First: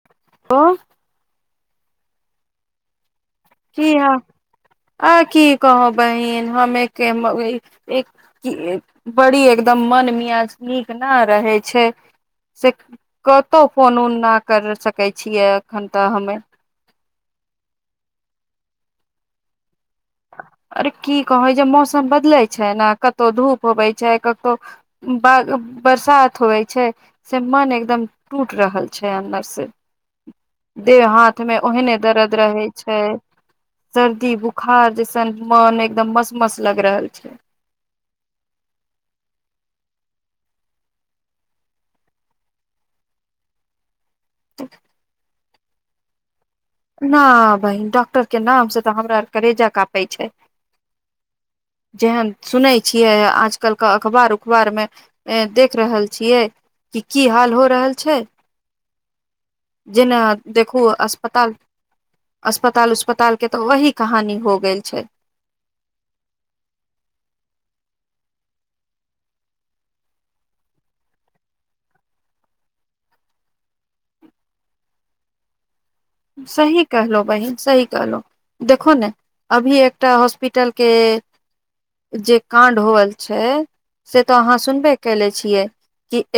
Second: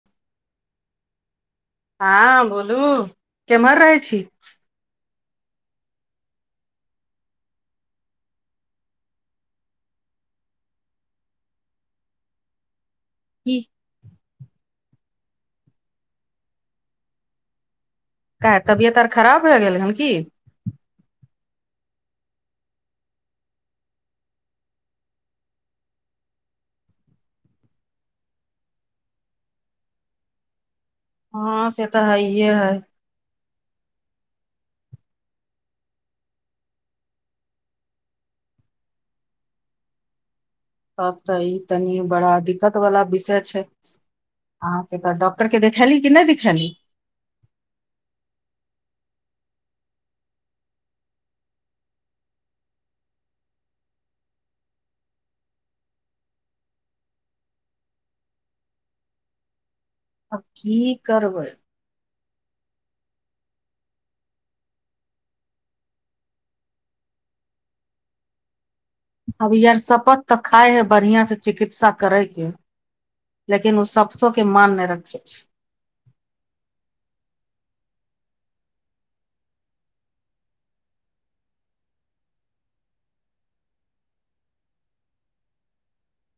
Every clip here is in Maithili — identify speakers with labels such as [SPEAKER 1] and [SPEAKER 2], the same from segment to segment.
[SPEAKER 1] ह
[SPEAKER 2] हँ बोलू। केम्हर
[SPEAKER 1] कि
[SPEAKER 2] रहै
[SPEAKER 1] हँ
[SPEAKER 2] छी
[SPEAKER 1] आ की कहो बहिन हमे कि बड़ी एकदम मन मियाज नीक नहि रहै छै स
[SPEAKER 2] की
[SPEAKER 1] कतहु फोन उन नहि कर सकै छियै एखन तऽ हमे।
[SPEAKER 2] काह तबियत आर खराब होए गेलै हन कि
[SPEAKER 1] अरे कि कहै जे मौसम बदलैत छै ने कतहु धूप होबै छै कतहु बरसात होवइ छै से मन एकदम टूट रहल छै अन्दरसँ देह हाथ मे
[SPEAKER 2] हँ से
[SPEAKER 1] ओहने
[SPEAKER 2] तऽ
[SPEAKER 1] दर्द
[SPEAKER 2] हइये
[SPEAKER 1] रहे
[SPEAKER 2] है
[SPEAKER 1] छै सर्दी बुखार ज मन एकदम मस्त मस्त लग रहल छै।
[SPEAKER 2] तब तऽ ई तनी बड़ा दिक्कत वाला विषय छै। के त डॉक्टर के देखैली कि नहि देखली
[SPEAKER 1] न बहिन डॉक्टर के नाम से तऽ हमरा आरके रेजा कपै छै। जेहन सुनै छियै आजकलके अखबार उखबार म देख रहल छियै कि की हाल हो रहल छै। जेना
[SPEAKER 2] अब
[SPEAKER 1] देखू
[SPEAKER 2] की करबै
[SPEAKER 1] अस्पताल। अस्पताल उस्पताल के तऽ वही कहानी हो गेल छै।
[SPEAKER 2] अभी आार शपत तऽ खााय है बढ़िआ से चिकित्सा करयके। लेकिन ओ सपतो के मान नहि रखै छै।
[SPEAKER 1] सही कहलो बहिन सही कहलो। देखो ने अभी एकटा हॉस्पिटल के। जे काण्ड होल छै से त अहाँ सुनबे कले छियै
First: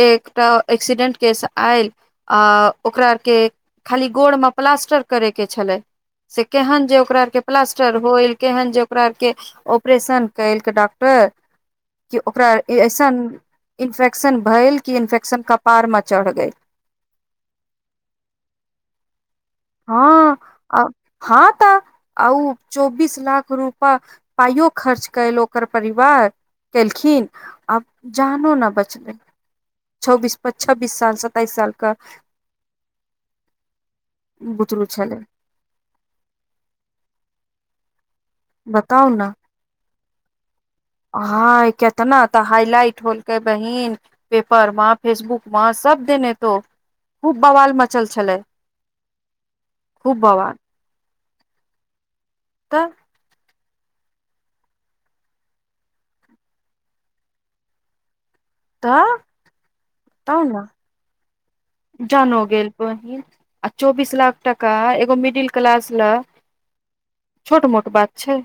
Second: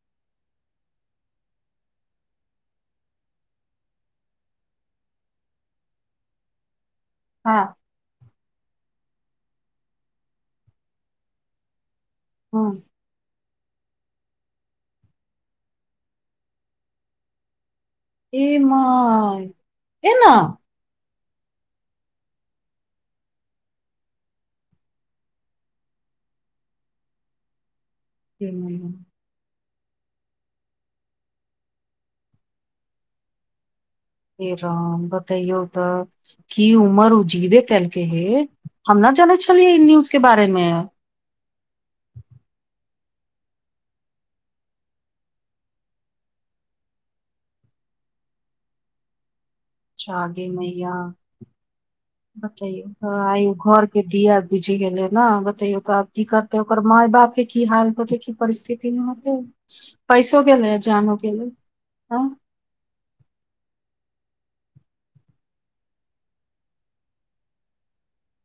[SPEAKER 1] एकटा एक्सीडेंट केस आयल ओकरा आर के खाली गोड़ मे प्लास्टर करै के छलै से केहन जे ओकरा क
[SPEAKER 2] हँ
[SPEAKER 1] प्लास्टर होए केहन जे ओकरा आर क ऑपरेशन कयलक डॉक्टर कि ओकरा
[SPEAKER 2] हँ
[SPEAKER 1] अइसन इन्फेक्शन भेल कि इन्फेक्शन कपारमे चढ़ि गेल।
[SPEAKER 2] एम एना।
[SPEAKER 1] आ हँ त आउ चौबीस लाख रूपा पाइयो खर्च कयल ओकर परिवार केलखिन आब। जानो न बचलै छौबीस छब्बीस साल सताइस साल क
[SPEAKER 2] हे
[SPEAKER 1] बुतरू
[SPEAKER 2] राम
[SPEAKER 1] छलै
[SPEAKER 2] बतैयौ त की उमर उजीवे कलके हे हम
[SPEAKER 1] बताउ
[SPEAKER 2] ने जानै छलियै इ न्यूज के बारे मे
[SPEAKER 1] हँ किया त ने तऽ हाइलाइट होलकै बहिन पेपर म फेसबुक म सभ देने तो खूब वालऽ मचल छलै [inaudible] खूब
[SPEAKER 2] आदे
[SPEAKER 1] बवाल
[SPEAKER 2] मैया
[SPEAKER 1] तऽ
[SPEAKER 2] बतैयौ आ घर के दिया बुझि गेले ने बतेयो तऽ आब कि करते ओकर माय बाप के की हाल होते परिस्थिति
[SPEAKER 1] तऽ
[SPEAKER 2] नहि होत
[SPEAKER 1] तब
[SPEAKER 2] पैसो
[SPEAKER 1] ने
[SPEAKER 2] गेलेलै जानो गेल लै
[SPEAKER 1] जानो गेल बहिन आ चौबीस लाख टका एगो मिडिल क्लास लऽ छोट मोट बात छै।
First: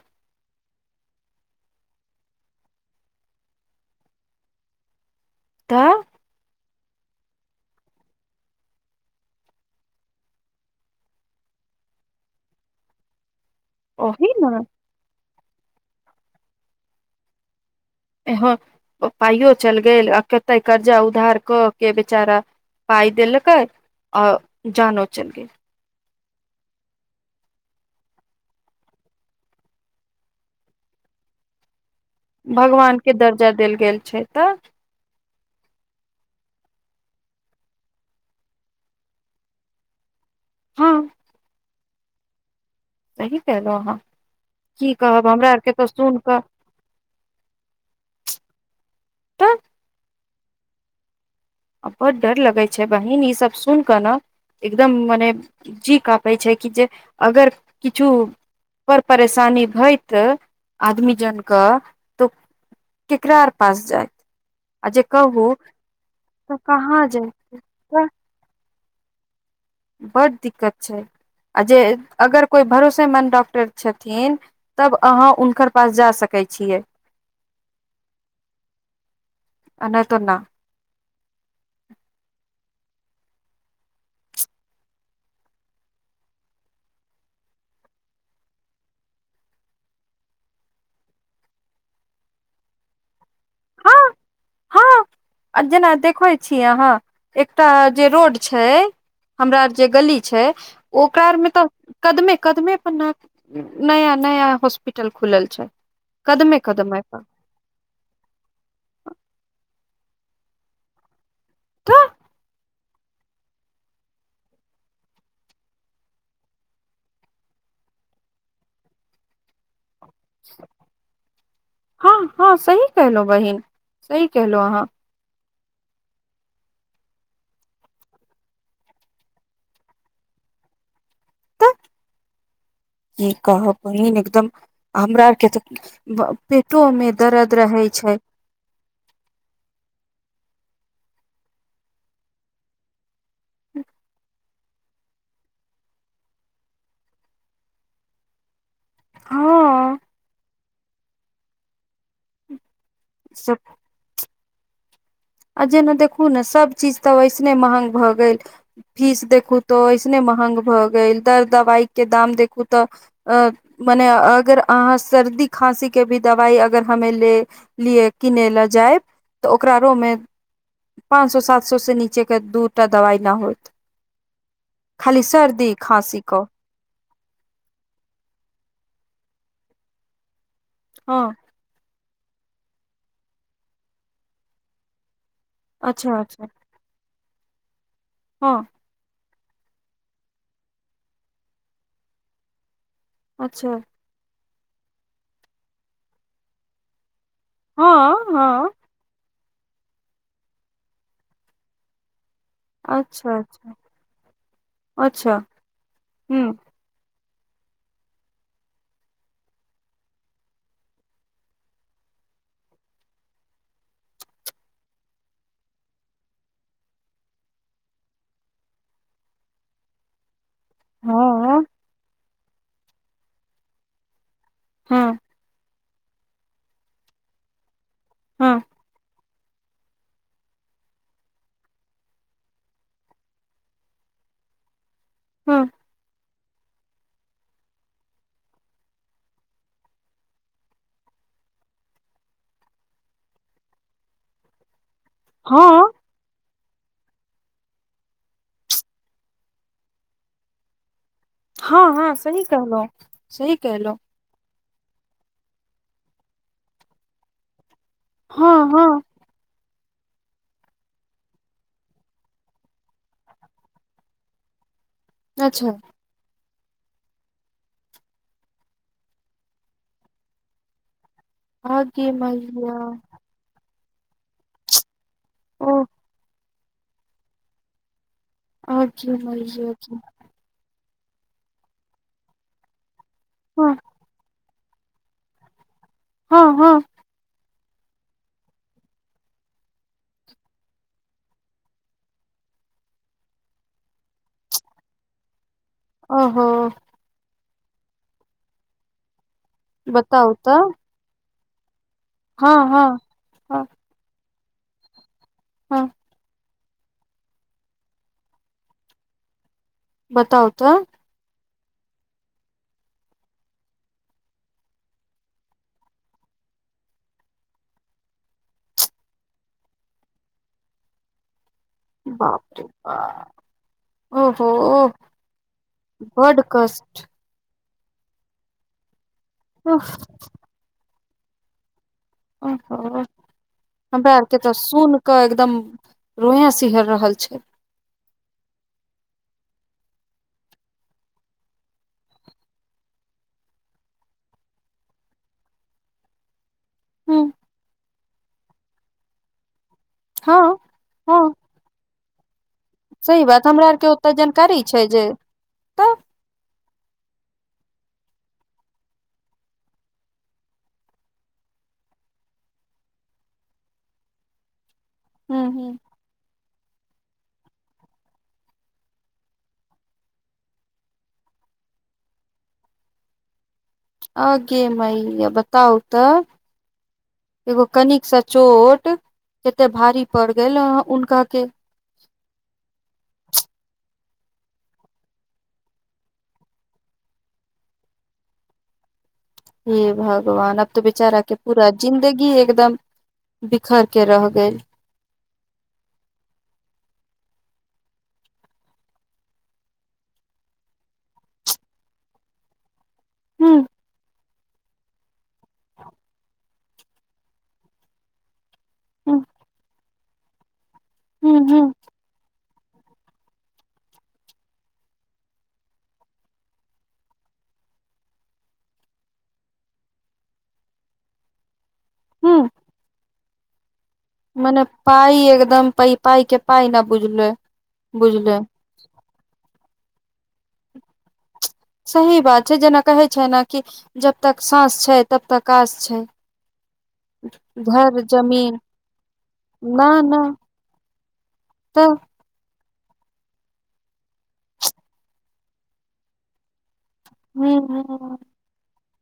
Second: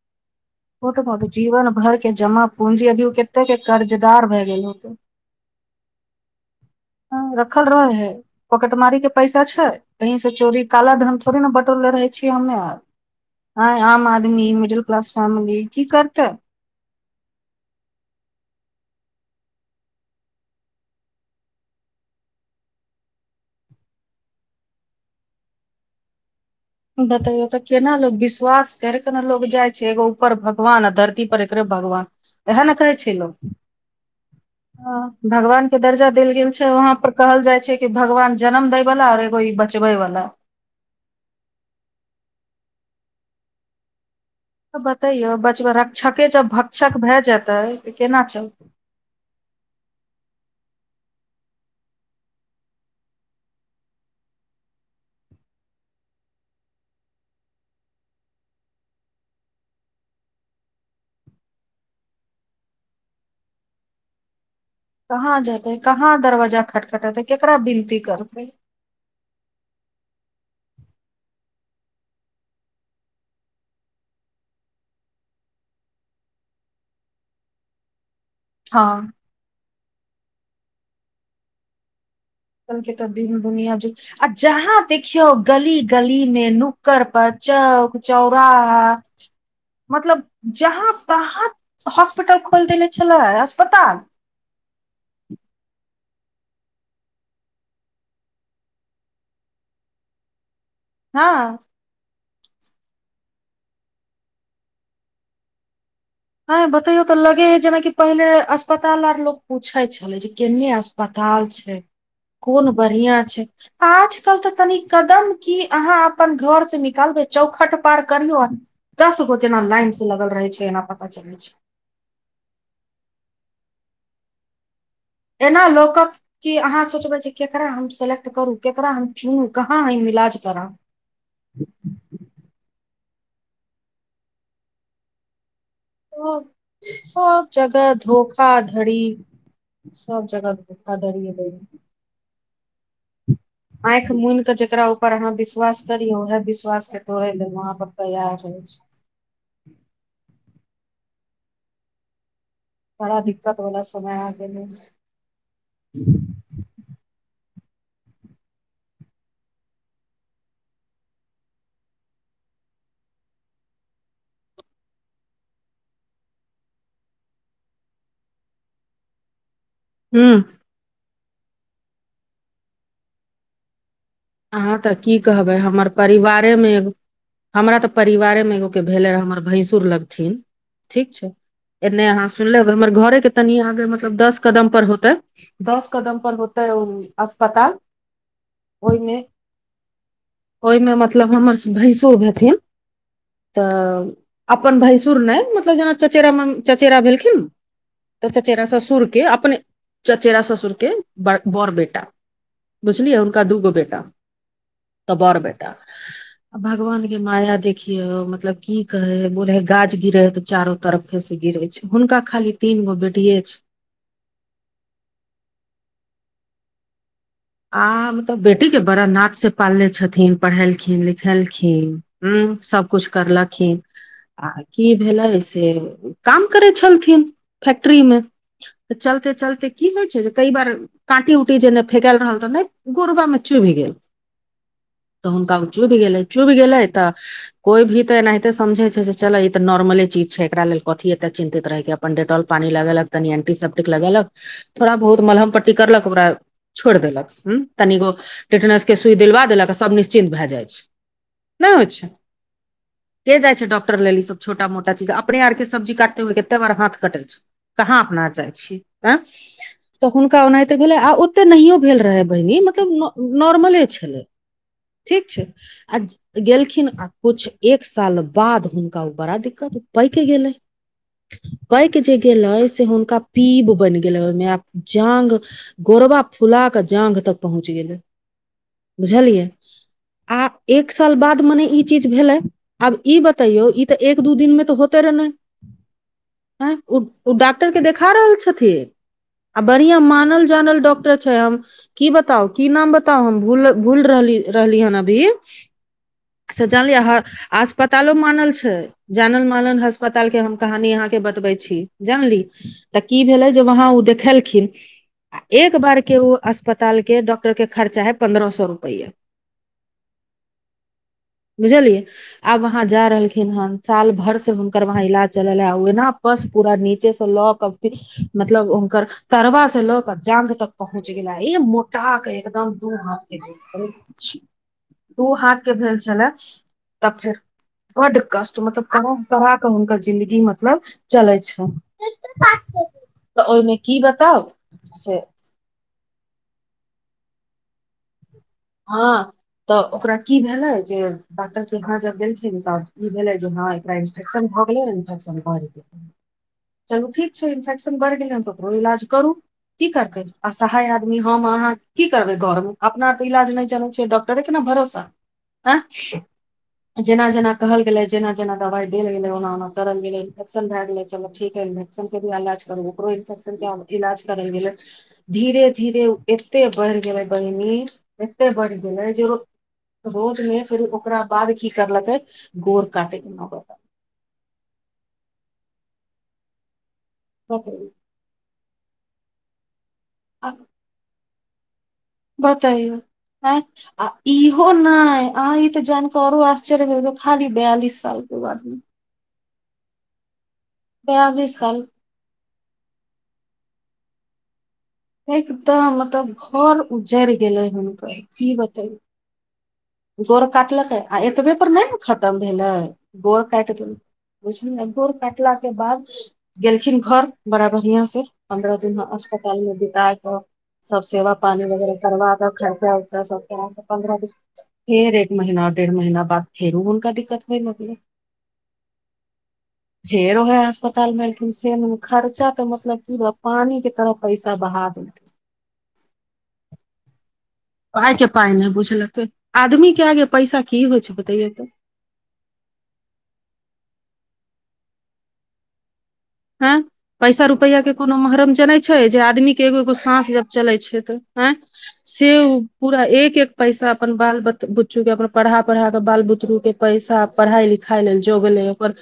[SPEAKER 2] टोट जीवन भर के जमा पूंजी अभी कते के कर्जदार भए गेल होते
[SPEAKER 1] त
[SPEAKER 2] रखल रहे है पोकटमारी के पैसा छै कही से चोरी काला धनम थोड़े ने बटोले रहै छियै हमे आर आम
[SPEAKER 1] ओही
[SPEAKER 2] आदमी
[SPEAKER 1] ने
[SPEAKER 2] मिडल क्लास फैमली की करतै
[SPEAKER 1] पाइयो चलि गेल आ कते कर्जा उधार कऽ के बेचारा पाइ देलक अ जानो चल
[SPEAKER 2] बतैयौ तऽ केना लोकोग विश्वास करिकऽ ने लोकोग जाइ छै एगो ऊपर भगवान आ धरती पर एकरे भगवान एहन कह
[SPEAKER 1] भगवान के
[SPEAKER 2] छल
[SPEAKER 1] दर्जा देल गेल छै तऽ
[SPEAKER 2] हैं भगवान के दर्जा देल गेल छै वहा पर कहल जाइ छै कि भगवान जनम देय वाला और एगो ई बचबे वाला
[SPEAKER 1] ह सही कहल अह
[SPEAKER 2] बतैयो बच रक्षके
[SPEAKER 1] कऽ
[SPEAKER 2] जब भक्षक भए जेतै तऽ केना चलतै।
[SPEAKER 1] तऽ आ बहु डर लगै छै बहिन ईसभ सुन कऽ ने एकदम मने जी कपै छै कि जे अगर किछु पर परेशानी होइत आदमी जन के तो। केकरा आर पास जायइत आ जे
[SPEAKER 2] कहाँ
[SPEAKER 1] कहू।
[SPEAKER 2] जेतै कहाँ
[SPEAKER 1] तऽ
[SPEAKER 2] दरवजाजा
[SPEAKER 1] कहाँ
[SPEAKER 2] खटखटतै
[SPEAKER 1] जायत
[SPEAKER 2] केकरा विनती
[SPEAKER 1] तऽ
[SPEAKER 2] करतै
[SPEAKER 1] बड्ड दिक्कत छै आ जे अगर कोइ भरोसे मन्द डॉक्टर छथिन तब अहाँ हुनकर पास जा सकै छियै।
[SPEAKER 2] ह
[SPEAKER 1] [unintelligible]
[SPEAKER 2] के तऽ दीन दुनिया ज आ जहाँ देखियौ गली गली मे नुकड़ पर चौक चौराहा मतलब जहाँ तहाँ हास्पिटल खोयल देलै छैलै
[SPEAKER 1] हँ
[SPEAKER 2] अस्पताल।
[SPEAKER 1] हँ आ जेना देखै छीय अहाँ एकटा जे रोड छै। हमरा आर जे गली छै
[SPEAKER 2] हँ
[SPEAKER 1] ओकरारमे त कदमे कदमे पर नया नया हॉस्पिटल खुलल छै।
[SPEAKER 2] हूँ
[SPEAKER 1] कदमे
[SPEAKER 2] बतैयौ
[SPEAKER 1] कदमे
[SPEAKER 2] तऽ
[SPEAKER 1] पर
[SPEAKER 2] लगे है जेनाक पहिले अस्पताल आर लोग पूछे छले जे केने अस्पताल छै।
[SPEAKER 1] तऽ
[SPEAKER 2] कोन बढ़िआ छै। आजकल त तनि कदम कि अहाँ अपन घर से निकालबै चौखट पार करियौ। दस गो जेना लाइनस लगल रहै छै एना पता चल छै।
[SPEAKER 1] ह ह सही कलहु बहिन सही कलहु अहाँ
[SPEAKER 2] एना लोक कऽ कि अहाँ सोचबै छी केकरा हम सेलेक्ट करू केकरा हम चुनू कहाँ हम इलाज करा। [unintelligible]
[SPEAKER 1] कि कहब बहिन एकदम हमरा आरके त
[SPEAKER 2] सब
[SPEAKER 1] पेटो मे
[SPEAKER 2] सब
[SPEAKER 1] दर्द रहे
[SPEAKER 2] जगह
[SPEAKER 1] छै।
[SPEAKER 2] धोखा धड़ी सभ जगहोखा धड़ी आखि मुन के जेकरा ऊपर अहाँ विश्वास करिय उएह विश्वास के तोड़े ले वहा पर तैयार होय छै।
[SPEAKER 1] हा
[SPEAKER 2] बड़ा
[SPEAKER 1] सब
[SPEAKER 2] दिक्कत वाला समय आ गेले।
[SPEAKER 1] आ जेना देखू ने सभ चीज तऽ वैसने महंग भ गेल। फीस देखू तऽ ऐसने महंग भऽ गेल दर दवाइ के दाम देखू त अ मने अगर अहाँ सर्दी खाँसी के भी दवाइ अगर हमे ल लिए किन ले जाइब तऽ ओकरा रो म
[SPEAKER 2] हू
[SPEAKER 1] पाँच सए सात सए से नीचे के दूटा दवाई न होत।
[SPEAKER 2] अहाँ त कि
[SPEAKER 1] खाली
[SPEAKER 2] कहबै
[SPEAKER 1] सर्दी
[SPEAKER 2] हमर
[SPEAKER 1] खाँसी क
[SPEAKER 2] परिवारेमे एो हमरा तऽ परिवारे मे एगोके भेलै रहए हमर भैसुर लगथिन ठीक छै।
[SPEAKER 1] हँ
[SPEAKER 2] एने अहाँ सुन लेब हमर घरे के तनि आगे मतलब दस कदम पर होतै। दस
[SPEAKER 1] अच्छा
[SPEAKER 2] कदम पर होते अस्पताल।
[SPEAKER 1] ह
[SPEAKER 2] ओहिमे ओहिमे मतलब हमर भैसुर हथिन।
[SPEAKER 1] अच्छा
[SPEAKER 2] तऽ अपन भैसुर नहि मतलब जेना चचेरा मे चचेरा भेलखिन।
[SPEAKER 1] हँ
[SPEAKER 2] त चचेरा
[SPEAKER 1] हँ
[SPEAKER 2] स सुरके अपने चचेरा ससुर के बर बेटा बुझलियै
[SPEAKER 1] अच्छा
[SPEAKER 2] हनका दूगो
[SPEAKER 1] अच्छा
[SPEAKER 2] बेटा तऽ
[SPEAKER 1] अच्छा
[SPEAKER 2] बड़ बेटा
[SPEAKER 1] हूँ
[SPEAKER 2] भगवान के माया देखियो मतलबी कहे हे बोले हे गाछ गिरे ह ते चारो तरफ हे से गिरे छै। हुनका खाली तीन गो बेटी छै आ मतलब बेटी के बड़ा नाच से पालने छथिन पढ़ेलखिन
[SPEAKER 1] हँ हँ
[SPEAKER 2] लिखेलखिन। ह सभकुछु करलखिन आ कि
[SPEAKER 1] हँ
[SPEAKER 2] भेलै से काम करै छलथिन फैक्ट्री मे तऽ चलते चलते कि होइ छै जे कई बार काँटी उऊटी जे नहि फेकल रहल तऽ नहि गोुरबामे चुहि गेल। त हुनका
[SPEAKER 1] हँ
[SPEAKER 2] चु भि गेलै चु भि गेलै त कोई भी तऽ एनाहिते समझे छै चल ई तऽ नॉर्मले चीज छै एकरा लेल कथी एते चिन्तित रहेक अपन डेटोल पानी लगेलक तनि एंटीसप्टिक लगेल कऽ थोड़ा बहुत मलहम पट्टी करल
[SPEAKER 1] हँ
[SPEAKER 2] कऽ ओकरा छोड़ि देलक। हू तनिगो टेटनस के सुइ दिलवा देलक सभ निश्चिन्त भए जाइत छै। नहि
[SPEAKER 1] हँ
[SPEAKER 2] छै
[SPEAKER 1] हँ सही कहलौं
[SPEAKER 2] के जाइ
[SPEAKER 1] सही
[SPEAKER 2] छै
[SPEAKER 1] कहलौं
[SPEAKER 2] डॉक्टर लेल छोटा मोटा चीज अपने आर के सब्जी काटे हुए कते बार हाथ कटे छै कहा
[SPEAKER 1] हँ हँ
[SPEAKER 2] तऽ हुनका ओनाते भेले आ ओते नहीयो भेल रहे मतल नॉर्मले छल ठीक छै
[SPEAKER 1] अच्छा
[SPEAKER 2] अ गेलखिन आ किछ एक साल बाद हुनका बड़ा दिक्कत पैाकि गेलै पायके
[SPEAKER 1] अहाँके
[SPEAKER 2] जे गेलय
[SPEAKER 1] मैया
[SPEAKER 2] से हुनका। पीब बनि गेल ह ओहिमे जाँग
[SPEAKER 1] ओ
[SPEAKER 2] गोरबा फुला के जाग तऽ पहुँच गेलै
[SPEAKER 1] अहाँके
[SPEAKER 2] बुझलियै
[SPEAKER 1] मैया की
[SPEAKER 2] आ एक साल बाद मने ई चीज भेलै आब ई बतैयौ
[SPEAKER 1] हँ
[SPEAKER 2] तऽ एक दू दिन मे तऽ होते रह नहि
[SPEAKER 1] हँ
[SPEAKER 2] ह
[SPEAKER 1] हँ
[SPEAKER 2] ओ डॉक्टर के देखा रहल छथिन आ बढ़िया मानल जानल डॉक्टर छै हम कि बताउ की नाम बताउ हम भूल भूल रहली रहली हन अभी
[SPEAKER 1] ओहो
[SPEAKER 2] से जानलियै हैं अस्पतालो मानल छै जानल मालन अस्पताल
[SPEAKER 1] बताउ
[SPEAKER 2] के हम
[SPEAKER 1] तऽ
[SPEAKER 2] कहानी अहाँकेँ बतबै छी जानली
[SPEAKER 1] हँ हँ
[SPEAKER 2] तऽ कि भेले
[SPEAKER 1] हँ
[SPEAKER 2] जे वहा ओ देखेलखिन आ एक
[SPEAKER 1] हँ
[SPEAKER 2] बार के ओ अस्पताल के डॉक्टर के खर्चा है पंन्द्रह सौ रुपेया
[SPEAKER 1] बताउ त
[SPEAKER 2] बुझलियै। आब वहा जा रहलखिन हन साल भर से हुनकर वहा इलाज चलल है ओना बस पूरा नीचे से से लऽ कऽ मतलब हुनकर तरबा से लऽ क जांग तक पहुँच गेला ई तक
[SPEAKER 1] बाप रे
[SPEAKER 2] एकदम दू हाथ
[SPEAKER 1] बाप ओहो
[SPEAKER 2] केहुत दू हाथ के भेल छलै
[SPEAKER 1] बड कष्ट
[SPEAKER 2] तब फेर। बड़ कष्ट मतलब कोनो तरहके
[SPEAKER 1] उफ
[SPEAKER 2] हुनकर जिंन्दगी मतलब चलै छै
[SPEAKER 1] ओ
[SPEAKER 2] तऽ ओहिमे की
[SPEAKER 1] हमरा आरके
[SPEAKER 2] बताउ
[SPEAKER 1] तऽ सुन
[SPEAKER 2] से
[SPEAKER 1] क एकदम रोये सिहर रहल छथि
[SPEAKER 2] ह तऽ ओकरा की भेलै जे डॉक्टर केहा जब गेलखिन तब ई भेलै जे ह एकरा इन्फेकशन भऽ गेलै न इन्फ्शन भऽ गेलै
[SPEAKER 1] [inaudible]
[SPEAKER 2] चलू
[SPEAKER 1] हुँ
[SPEAKER 2] ठीक छै इन्फेक्शन बढ़ि गेलै ह त ओकरो इलाज करू की करतै
[SPEAKER 1] हँ
[SPEAKER 2] असहाय आ
[SPEAKER 1] हँ
[SPEAKER 2] हम अहाँ कि करबै घरमे अपना
[SPEAKER 1] सही बात
[SPEAKER 2] इलाज
[SPEAKER 1] हमरा
[SPEAKER 2] नहि
[SPEAKER 1] आरके
[SPEAKER 2] जानै छै
[SPEAKER 1] ओते
[SPEAKER 2] डक्टर
[SPEAKER 1] जानकारी
[SPEAKER 2] केना
[SPEAKER 1] छै
[SPEAKER 2] भरोसा
[SPEAKER 1] जे तऽ
[SPEAKER 2] जेना जेना कहल गेले जेना जेना दवाई देल गेलय ओना ओना करल गेले इन्फेक्शन भए गेले चल ठीके र के इलाज करू ओकरो इन्फेक्शन क इलाज करे गेल
[SPEAKER 1] हुँ
[SPEAKER 2] धीरे
[SPEAKER 1] हुँ
[SPEAKER 2] धीरे एते बढ़ गेलै बहिनी एते बढ़ि गेलै जेो रोज मे फेर ओकरा बाद कि करलतै गोर काटे के नौबत
[SPEAKER 1] आगे मईया बताउ त एगो
[SPEAKER 2] बतैयौ
[SPEAKER 1] कनिक सँ चोट कतेक भारी पड़ि गेल हे हुनका के
[SPEAKER 2] बतइौ आ आ इहो नहि अहाँ ई त जान कऽ आओरो आश्चर्य होब खाली बयालिस सालके बादमे
[SPEAKER 1] हे भगवान अब तो बेचारा के
[SPEAKER 2] बयालिस
[SPEAKER 1] पूरा
[SPEAKER 2] साल
[SPEAKER 1] जिन्दगी एकदम बिखर के रह गेल।
[SPEAKER 2] एकदम मतलब घर उजड़ गेले हुनकर कि बतेल गोर काटलकै आ एतबेपर नहि न खतम भेलै गोर
[SPEAKER 1] हूँ
[SPEAKER 2] काटि देल गोर काटला के बाद गेलखिन घर बड़ा बढ़िआ से पन्द्रह दिन
[SPEAKER 1] हूँ
[SPEAKER 2] अस्पताल मे बित कऽ सभ
[SPEAKER 1] हूँ
[SPEAKER 2] सेवा पानी
[SPEAKER 1] हूँ
[SPEAKER 2] वगैरह तरवाद खर सँ पन्द्रह दिन फेर एक महीना डेढ़ महीना बाद फेरो हुनका दिक्कत होइ लगलै। फेरो है अस्पताल मे लेकिन फेर
[SPEAKER 1] हूँ
[SPEAKER 2] खर्चा त मतलब कि रह पानी के तरफ
[SPEAKER 1] मने पाइ एकदम पै पाइ के पाइ ने बुझल
[SPEAKER 2] पाइ के पाइ नहि बुझलकै आदमीक के आगे पैसा कि होइ छै बतैये त
[SPEAKER 1] सही बात छै जेना कहै छै ने कि जब तक सास छै तब तक कस छै
[SPEAKER 2] ह पैसा रुपैआ के
[SPEAKER 1] घर
[SPEAKER 2] कोनो महरम
[SPEAKER 1] जमीन
[SPEAKER 2] जेनाै छै जे आदमी के एगो एगो साँस जब चले छै त आ
[SPEAKER 1] त
[SPEAKER 2] से पूरा एक एक पैसा अपन बाल बुच्चु के अपन पढ़ा पढ़ा के बाल बुतरु के पैसा
[SPEAKER 1] हूँ
[SPEAKER 2] पढ़ाई लिखाइ
[SPEAKER 1] हूँ
[SPEAKER 2] नहि जोग नहि ओकर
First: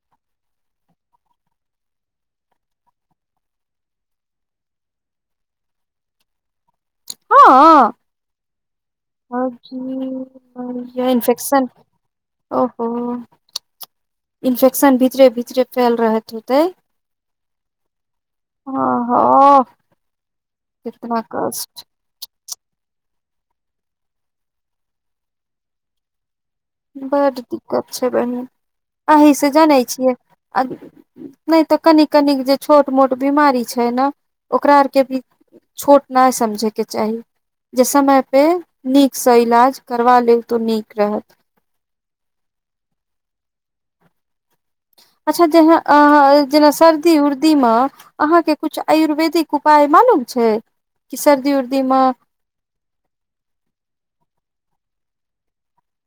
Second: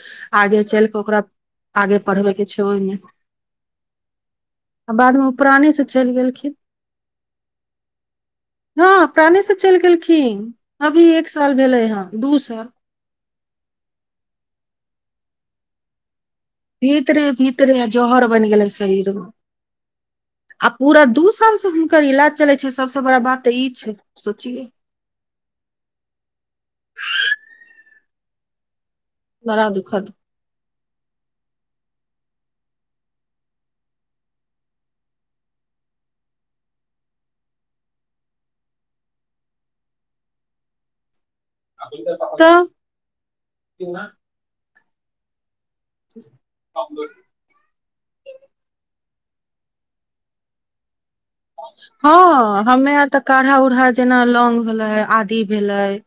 [SPEAKER 2] आगे चल के ओकरा आगे। पढ़बै के छै ओहि मे बाद मे ओ पराने से चलि गेलखिन
[SPEAKER 1] ह
[SPEAKER 2] हँ प्राणे से चलि गेलखिन अभी एक साल
[SPEAKER 1] इन्फेशन
[SPEAKER 2] भेलै हँ दू साल
[SPEAKER 1] ओ। ओ इन्फेक्शन भीतरे भीतरे फैल रहत होते
[SPEAKER 2] भीतरे भीतरे। जहर बनि गेलैन
[SPEAKER 1] हँ
[SPEAKER 2] शरीर
[SPEAKER 1] हँ
[SPEAKER 2] आ पूरा
[SPEAKER 1] कितना
[SPEAKER 2] दू साल से
[SPEAKER 1] कष्ट
[SPEAKER 2] हुनकर इलाज चलै छै सबसँ बड़ा बात तऽ ई छै सोचियै
[SPEAKER 1] बड दिक्कत छै बहिन अही से
[SPEAKER 2] बड़ा
[SPEAKER 1] जनै
[SPEAKER 2] दुखद
[SPEAKER 1] छियै नै तऽ कनिक कनिक जे छोट मोट बीमारी छै न ओकरा आर के भी छोट नैय समझै के चाही जे समय पे नीकसँ इलाज करबा लेब तोऽ नीक रहत
[SPEAKER 2] त
[SPEAKER 1] अच्छा जेहाँ आहा जेना सर्दी उर्दी दी म अहाँके कुछ आयुर्वेदिक उपाय मालूम छै कि सर्दी उर्दी मे
[SPEAKER 2] हँ हमे यार तऽ काढ़ा उढ़ा जेना लौंग भेलैय आदी भेलैय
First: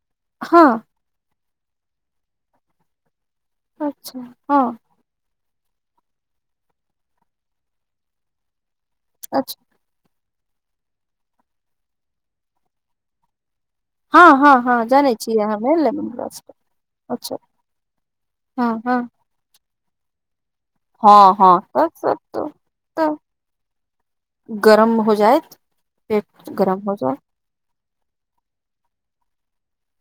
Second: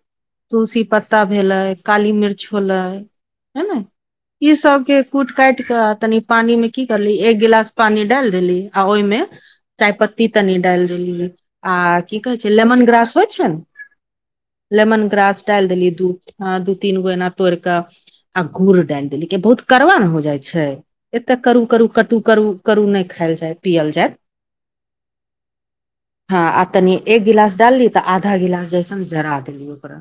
[SPEAKER 1] हँ
[SPEAKER 2] तुलसी पत त्ता भेलै काली मिर्च होलैय है न
[SPEAKER 1] अच्छा
[SPEAKER 2] ई
[SPEAKER 1] हँ
[SPEAKER 2] सब के कूट काटि क तनि पानी मे की करली एक गिलास पानी डाल देली आ ओईमे
[SPEAKER 1] अच्छा
[SPEAKER 2] चायपत्ती तनी डालि देलीयै आ की कहे छै लेमन ग्रास होइ छै न
[SPEAKER 1] हँ हँ हँ
[SPEAKER 2] लेमन
[SPEAKER 1] जानै
[SPEAKER 2] ग्रास
[SPEAKER 1] छियै
[SPEAKER 2] डालि
[SPEAKER 1] हमे
[SPEAKER 2] देलीयै दू
[SPEAKER 1] लेमन ग्रास
[SPEAKER 2] दू तीन गो एना
[SPEAKER 1] अच्छा
[SPEAKER 2] तोड़ क आ
[SPEAKER 1] हँ
[SPEAKER 2] गुड़
[SPEAKER 1] हँ
[SPEAKER 2] डालि देलीयै के बहुत करड़वा ने हो जाइ छै
[SPEAKER 1] हँ
[SPEAKER 2] एते
[SPEAKER 1] हँ
[SPEAKER 2] करू
[SPEAKER 1] तऽ
[SPEAKER 2] करू
[SPEAKER 1] सब
[SPEAKER 2] कटू करू
[SPEAKER 1] तऽ
[SPEAKER 2] करू नै
[SPEAKER 1] तऽ
[SPEAKER 2] खायल जाए पियअल जाएत
[SPEAKER 1] गरम हो जाएत
[SPEAKER 2] हँ आ तनि एक गिलास डालली तऽ आधा गिलास जैसन जरा देली ओकरा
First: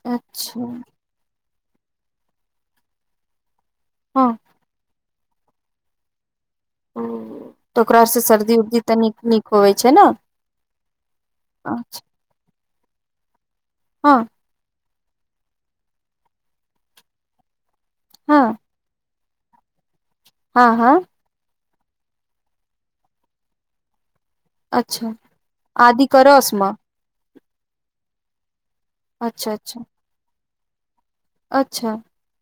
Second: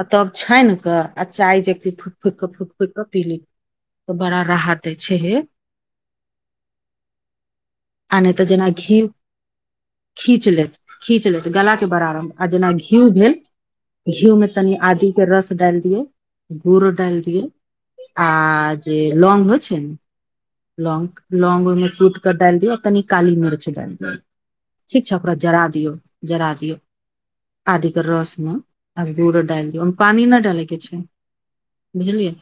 [SPEAKER 2] आ तब
[SPEAKER 1] अच्छा
[SPEAKER 2] छानि कऽ आ चाय जेकि फुकि फुकि कऽ फुकि फूकि कऽ पीली तऽ
[SPEAKER 1] हँ
[SPEAKER 2] बड़ा राहत दै छै हे
[SPEAKER 1] हूँ तऽ ओकरा आर से सर्दी उर्दी तऽ
[SPEAKER 2] कियू
[SPEAKER 1] नीक नीक होवे छै ने
[SPEAKER 2] खीच लेत खीच लेत गला
[SPEAKER 1] हँ
[SPEAKER 2] के बरा आ जेना घियू भेल
[SPEAKER 1] हँ
[SPEAKER 2] घियू मे तनी आदी के रस डाल दियौ गुड़ डाल दियौ आ जे लौंग होय छै ने
[SPEAKER 1] हँ हँ
[SPEAKER 2] लौंग लौंग ओहिं कूट क डालि दियौ आ कनि काली मिर्च [unintelligible] ठीक
[SPEAKER 1] अच्छा
[SPEAKER 2] छै ओकरा जरा दियौ
[SPEAKER 1] आदि
[SPEAKER 2] जरा
[SPEAKER 1] करस मे
[SPEAKER 2] दियौ आदिके रसमे आब गूर
[SPEAKER 1] अच्छा
[SPEAKER 2] डालि दियौ
[SPEAKER 1] अच्छा
[SPEAKER 2] ओईमे पानि न डालैके छै
[SPEAKER 1] अच्छा
[SPEAKER 2] बुझलियै